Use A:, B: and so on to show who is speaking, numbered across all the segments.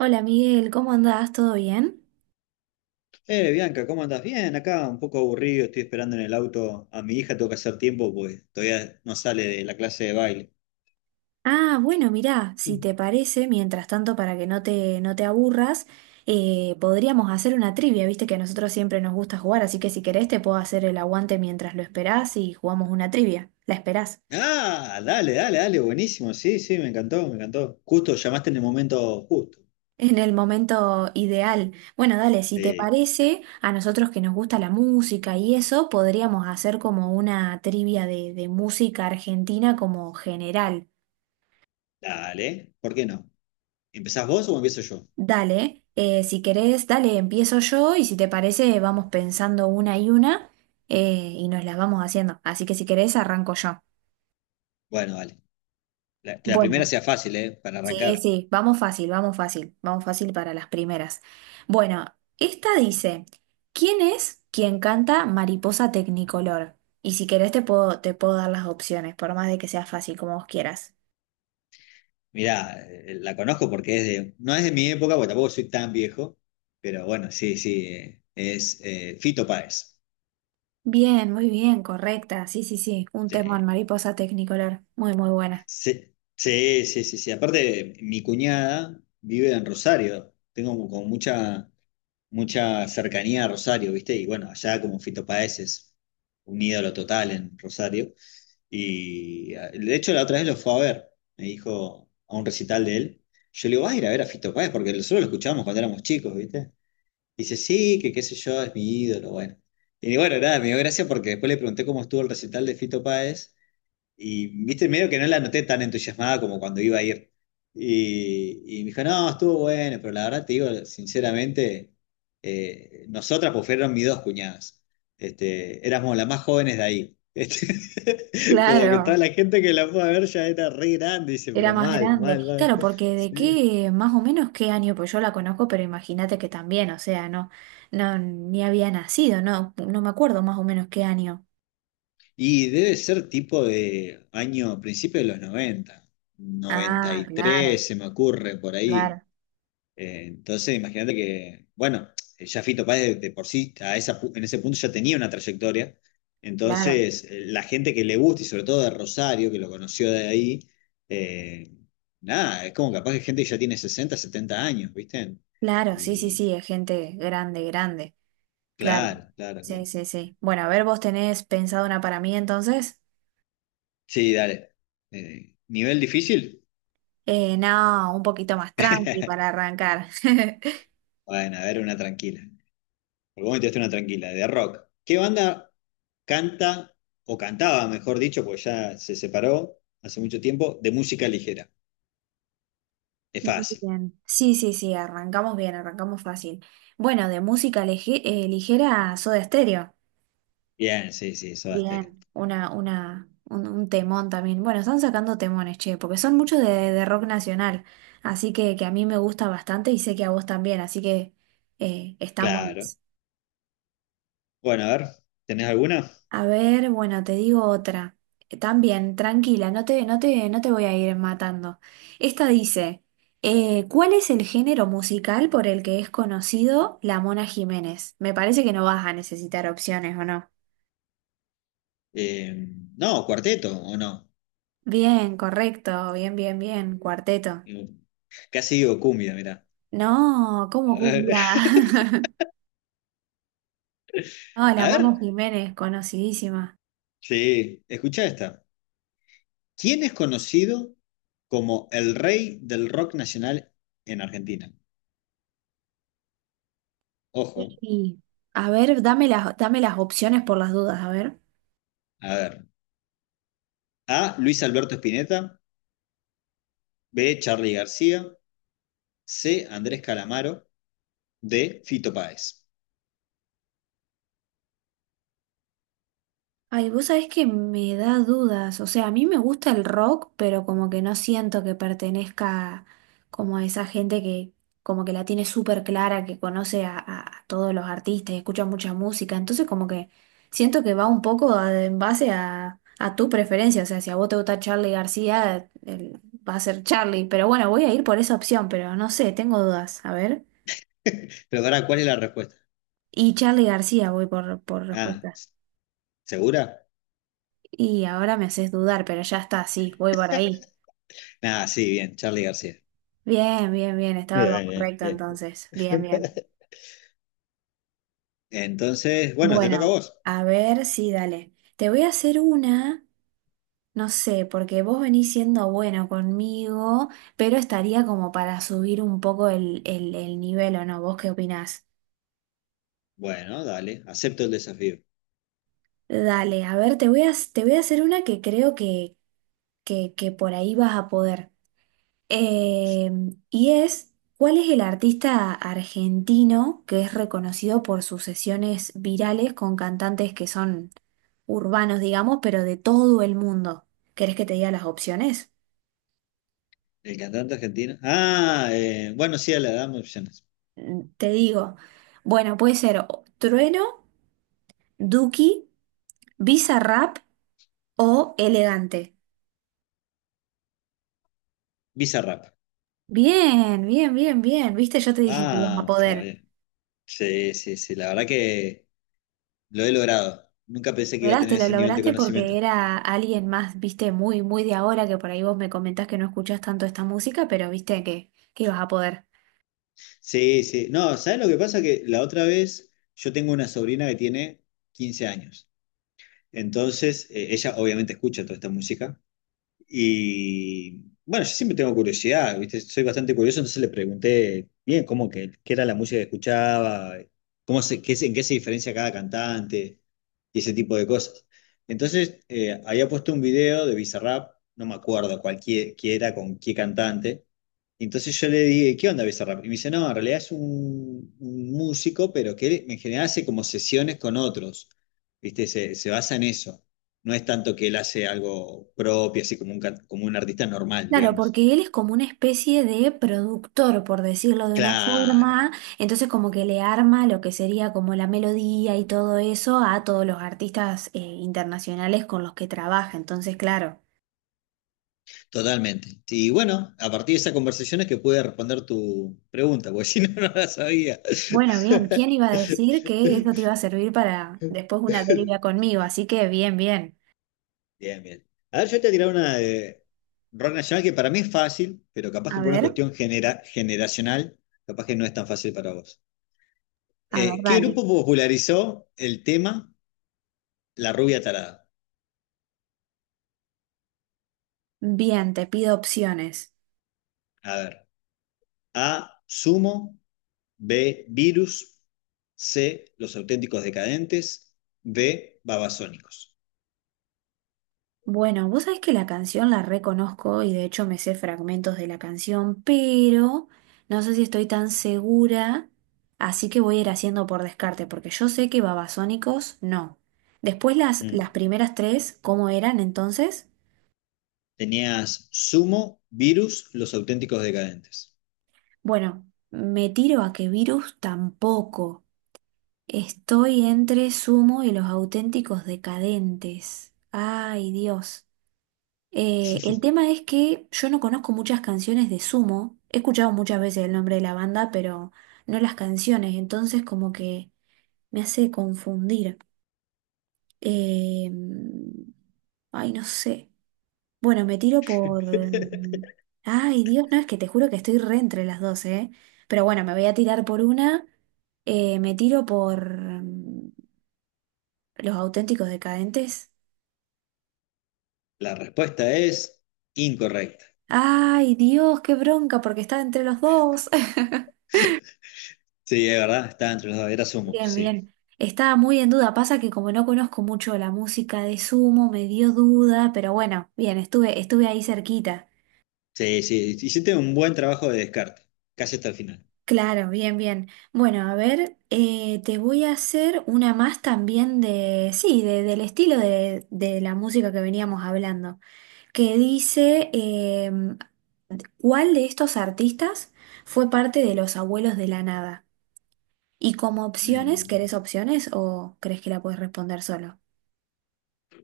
A: Hola Miguel, ¿cómo andás? ¿Todo bien?
B: Bianca, ¿cómo andás? Bien, acá un poco aburrido, estoy esperando en el auto a mi hija, tengo que hacer tiempo porque todavía no sale de la clase de baile.
A: Ah, bueno, mirá, si
B: Mm.
A: te parece, mientras tanto, para que no te aburras, podríamos hacer una trivia, viste que a nosotros siempre nos gusta jugar, así que si querés te puedo hacer el aguante mientras lo esperás y jugamos una trivia, la esperás,
B: Ah, dale, dale, dale, buenísimo, sí, sí, me encantó, me encantó. Justo, llamaste en el momento justo.
A: en el momento ideal. Bueno, dale, si te
B: Eh,
A: parece, a nosotros que nos gusta la música y eso, podríamos hacer como una trivia de música argentina como general.
B: Dale, ¿por qué no? ¿Empezás vos o empiezo yo?
A: Dale, si querés, dale, empiezo yo y si te parece, vamos pensando una y nos las vamos haciendo. Así que si querés, arranco yo.
B: Bueno, dale. Que la primera
A: Bueno,
B: sea fácil, ¿eh? Para
A: sí,
B: arrancar.
A: sí, vamos fácil, vamos fácil, vamos fácil para las primeras. Bueno, esta dice, ¿quién es quien canta Mariposa Tecnicolor? Y si querés, te puedo dar las opciones, por más de que sea fácil, como vos quieras.
B: Mirá, la conozco porque no es de mi época, porque tampoco soy tan viejo, pero bueno, sí, sí, es Fito Páez.
A: Bien, muy bien, correcta, sí, sí, sí, un
B: Sí.
A: temón, Mariposa Tecnicolor, muy, muy buena.
B: Sí, sí, sí, sí, sí. Aparte, mi cuñada vive en Rosario. Tengo como mucha cercanía a Rosario, ¿viste? Y bueno, allá como Fito Páez es un ídolo total en Rosario. Y, de hecho, la otra vez lo fue a ver. Me dijo a un recital de él. Yo le digo, vas a ir a ver a Fito Páez porque nosotros lo escuchábamos cuando éramos chicos, ¿viste? Dice, sí, que qué sé yo, es mi ídolo, bueno. Y bueno, nada, me dio gracia porque después le pregunté cómo estuvo el recital de Fito Páez. Y viste, medio que no la noté tan entusiasmada como cuando iba a ir. Y me dijo, no, estuvo bueno, pero la verdad te digo, sinceramente, nosotras, pues fueron mis dos cuñadas. Éramos las más jóvenes de ahí. Como que toda
A: Claro.
B: la gente que la fue a ver ya era re grande, dice,
A: Era
B: pero
A: más
B: mal,
A: grande.
B: mal, mal.
A: Claro, porque de
B: Sí.
A: qué, más o menos qué año, pues yo la conozco, pero imagínate que también, o sea, no, no, ni había nacido, no, no me acuerdo más o menos qué año.
B: Y debe ser tipo de año, principio de los noventa, noventa
A: Ah,
B: y
A: claro,
B: tres se me ocurre por ahí.
A: claro,
B: Entonces, imagínate que, bueno, ya Fito Páez de por sí, en ese punto ya tenía una trayectoria.
A: claro,
B: Entonces, la gente que le gusta, y sobre todo de Rosario, que lo conoció de ahí, eh, nada, es como capaz que gente que ya tiene 60 70 años, ¿viste?
A: claro, sí, sí,
B: Y
A: sí, es gente grande, grande, claro.
B: claro, claro,
A: Sí,
B: claro.
A: sí, sí. Bueno, a ver, vos tenés pensado una para mí entonces.
B: Sí, dale. ¿Nivel difícil?
A: No, un poquito más tranqui para arrancar.
B: Bueno, a ver, una tranquila. Por vos me tiraste una tranquila, de rock. ¿Qué banda canta, o cantaba, mejor dicho, porque ya se separó hace mucho tiempo, de música ligera? Es fácil.
A: Bien. Sí, sí, sí, arrancamos bien, arrancamos fácil. Bueno, de música ligera, Soda Stereo.
B: Bien, sí, sí, Soda Stereo.
A: Bien. Un temón también. Bueno, están sacando temones, che, porque son muchos de rock nacional. Así que a mí me gusta bastante y sé que a vos también, así que están
B: Claro.
A: buenos.
B: Bueno, a ver, ¿tenés alguna?
A: A ver, bueno, te digo otra. También, tranquila, no te voy a ir matando. Esta dice, ¿cuál es el género musical por el que es conocido la Mona Jiménez? Me parece que no vas a necesitar opciones, ¿o no?
B: Eh, no, cuarteto, ¿o no?
A: Bien, correcto, bien, bien, bien, cuarteto.
B: Casi digo cumbia, mirá.
A: No, ¿cómo
B: A ver,
A: cumbia? No, la
B: a
A: Mona
B: ver.
A: Jiménez, conocidísima.
B: Sí, escucha esta. ¿Quién es conocido como el rey del rock nacional en Argentina? Ojo,
A: Sí. A ver, dame las opciones por las dudas, a ver.
B: a ver. A, Luis Alberto Spinetta. B, Charly García. C, Andrés Calamaro. De Fito Páez.
A: Ay, vos sabés que me da dudas. O sea, a mí me gusta el rock, pero como que no siento que pertenezca como a esa gente que como que la tiene súper clara, que conoce a todos los artistas y escucha mucha música. Entonces como que siento que va un poco en base a tu preferencia. O sea, si a vos te gusta Charlie García, va a ser Charlie. Pero bueno, voy a ir por esa opción, pero no sé, tengo dudas. A ver.
B: Pero ahora, ¿cuál es la respuesta?
A: Y Charlie García voy por
B: Ah,
A: respuesta.
B: ¿segura?
A: Y ahora me haces dudar, pero ya está, sí, voy por ahí.
B: Ah, sí, bien, Charlie García.
A: Bien, bien, bien, estaba lo
B: Bien,
A: correcto
B: bien,
A: entonces.
B: bien.
A: Bien, bien.
B: Entonces, bueno, te toca a
A: Bueno,
B: vos.
A: a ver si dale. Te voy a hacer una, no sé, porque vos venís siendo bueno conmigo, pero estaría como para subir un poco el nivel, ¿o no? ¿Vos qué opinás?
B: Bueno, dale, acepto el desafío.
A: Dale, a ver, te voy a hacer una que creo que por ahí vas a poder. Eh, y es, ¿cuál es el artista argentino que es reconocido por sus sesiones virales con cantantes que son urbanos, digamos, pero de todo el mundo? ¿Querés que te diga las opciones?
B: El cantante argentino. Ah, bueno, sí, le damos opciones.
A: Mm, te digo, bueno, puede ser Trueno, Duki, Bizarrap o Elegante.
B: Bizarrap.
A: Bien, bien, bien, bien. Viste, yo te dije que ibas a
B: Vamos,
A: poder.
B: todavía. Sí, sí, sí, la verdad que lo he logrado. Nunca pensé que iba a tener
A: Lograste, lo
B: ese nivel de
A: lograste
B: conocimiento.
A: porque era alguien más, viste, muy, muy de ahora, que por ahí vos me comentás que no escuchás tanto esta música, pero viste que ibas a poder.
B: Sí, sí. No, ¿sabes lo que pasa? Que la otra vez yo tengo una sobrina que tiene 15 años. Entonces, ella obviamente escucha toda esta música y bueno, yo siempre tengo curiosidad, ¿viste? Soy bastante curioso, entonces le pregunté bien cómo que, qué era la música que escuchaba, cómo se, qué, se- en qué se diferencia cada cantante y ese tipo de cosas. Entonces, había puesto un video de Bizarrap, no me acuerdo cualquiera qué era con qué cantante. Y entonces yo le dije, ¿qué onda Bizarrap? Y me dice, no, en realidad es un músico, pero que en general hace como sesiones con otros, ¿viste? Se basa en eso. No es tanto que él hace algo propio, así como como un artista normal,
A: Claro,
B: digamos.
A: porque él es como una especie de productor, por decirlo de una
B: Claro,
A: forma, entonces como que le arma lo que sería como la melodía y todo eso a todos los artistas internacionales con los que trabaja, entonces claro.
B: totalmente. Y bueno, a partir de esa conversación es que pude responder tu pregunta, porque si no, no la sabía.
A: Bueno, bien, ¿quién iba a decir que eso te iba a servir para después una deriva conmigo? Así que bien, bien.
B: Bien, bien. A ver, yo te voy a tirar una de rock nacional que para mí es fácil, pero capaz
A: A
B: que por una
A: ver,
B: cuestión generacional, capaz que no es tan fácil para vos.
A: a ver,
B: ¿Qué
A: dale.
B: grupo popularizó el tema La rubia tarada?
A: Bien, te pido opciones.
B: A ver, A, Sumo, B, Virus. C, Los Auténticos Decadentes. D, Babasónicos.
A: Bueno, vos sabés que la canción la reconozco y de hecho me sé fragmentos de la canción, pero no sé si estoy tan segura, así que voy a ir haciendo por descarte, porque yo sé que Babasónicos no. Después las
B: Mm.
A: primeras tres, ¿cómo eran entonces?
B: Tenías Sumo, Virus, Los Auténticos Decadentes.
A: Bueno, me tiro a que Virus tampoco. Estoy entre Sumo y los auténticos decadentes. Ay, Dios. El tema es que yo no conozco muchas canciones de Sumo. He escuchado muchas veces el nombre de la banda, pero no las canciones. Entonces como que me hace confundir. Eh, ay, no sé. Bueno, me tiro por... Ay, Dios, no, es que te juro que estoy re entre las dos, ¿eh? Pero bueno, me voy a tirar por una. Me tiro por... mm, Los auténticos decadentes.
B: La respuesta es incorrecta.
A: Ay, Dios, qué bronca, porque está entre los dos.
B: Sí, es verdad, estaba entre los dos, era Sumo,
A: Bien,
B: sí.
A: bien. Estaba muy en duda. Pasa que como no conozco mucho la música de Sumo, me dio duda, pero bueno, bien, estuve ahí cerquita.
B: Sí, sí, hiciste un buen trabajo de descarte, casi hasta el final.
A: Claro, bien, bien. Bueno, a ver, te voy a hacer una más también de, sí, del estilo de la música que veníamos hablando, que dice, ¿cuál de estos artistas fue parte de Los Abuelos de la Nada? Y como opciones,
B: Mm.
A: ¿querés opciones o crees que la puedes responder solo?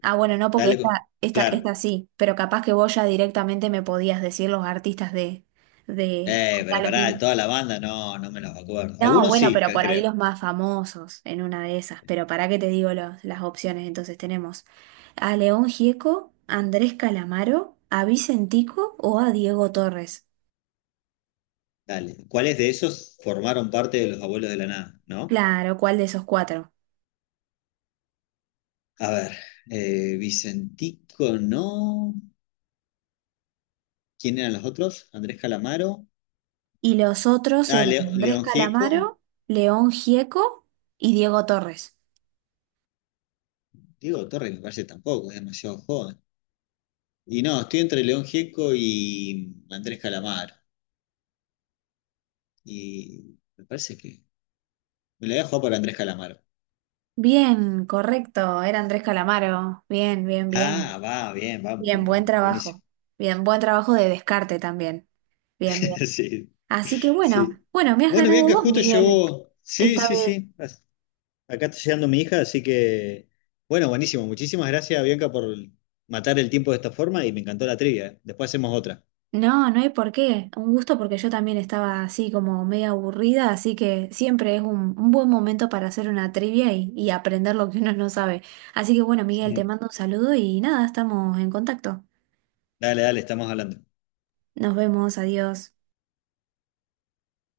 A: Ah, bueno, no, porque
B: Dale,
A: esta, esta,
B: claro.
A: esta sí, pero capaz que vos ya directamente me podías decir los artistas de
B: Pero
A: Gonzalo
B: pará, de
A: Gil.
B: toda la banda no, no me los acuerdo.
A: No,
B: Algunos
A: bueno,
B: sí,
A: pero por ahí
B: creo.
A: los más famosos en una de esas, pero para qué te digo las opciones, entonces tenemos a León Gieco, a Andrés Calamaro, a Vicentico o a Diego Torres.
B: Dale. ¿Cuáles de esos formaron parte de los abuelos de la nada, no?
A: Claro, ¿cuál de esos cuatro?
B: A ver, Vicentico, no. ¿Quién eran los otros? Andrés Calamaro.
A: Y los otros
B: Ah,
A: eran Andrés
B: León Gieco.
A: Calamaro, León Gieco y Diego Torres.
B: Diego Torres me parece tampoco, es demasiado joven. Y no, estoy entre León Gieco y Andrés Calamaro. Y me parece que me la voy a jugar por Andrés Calamaro.
A: Bien, correcto, era Andrés Calamaro. Bien, bien,
B: Ah,
A: bien.
B: va, bien, vamos,
A: Bien,
B: vamos,
A: buen
B: vamos.
A: trabajo.
B: Buenísimo.
A: Bien, buen trabajo de descarte también. Bien, bien.
B: Sí,
A: Así que bueno,
B: sí.
A: bueno, me has
B: Bueno,
A: ganado
B: Bianca,
A: vos,
B: justo
A: Miguel,
B: llegó. Sí,
A: esta
B: sí,
A: vez.
B: sí. Acá está llegando mi hija, así que, bueno, buenísimo. Muchísimas gracias, Bianca, por matar el tiempo de esta forma y me encantó la trivia. Después hacemos otra.
A: No, no hay por qué. Un gusto porque yo también estaba así como media aburrida, así que siempre es un buen momento para hacer una trivia y aprender lo que uno no sabe. Así que bueno, Miguel, te mando un saludo y nada, estamos en contacto.
B: Dale, dale, estamos hablando.
A: Nos vemos, adiós.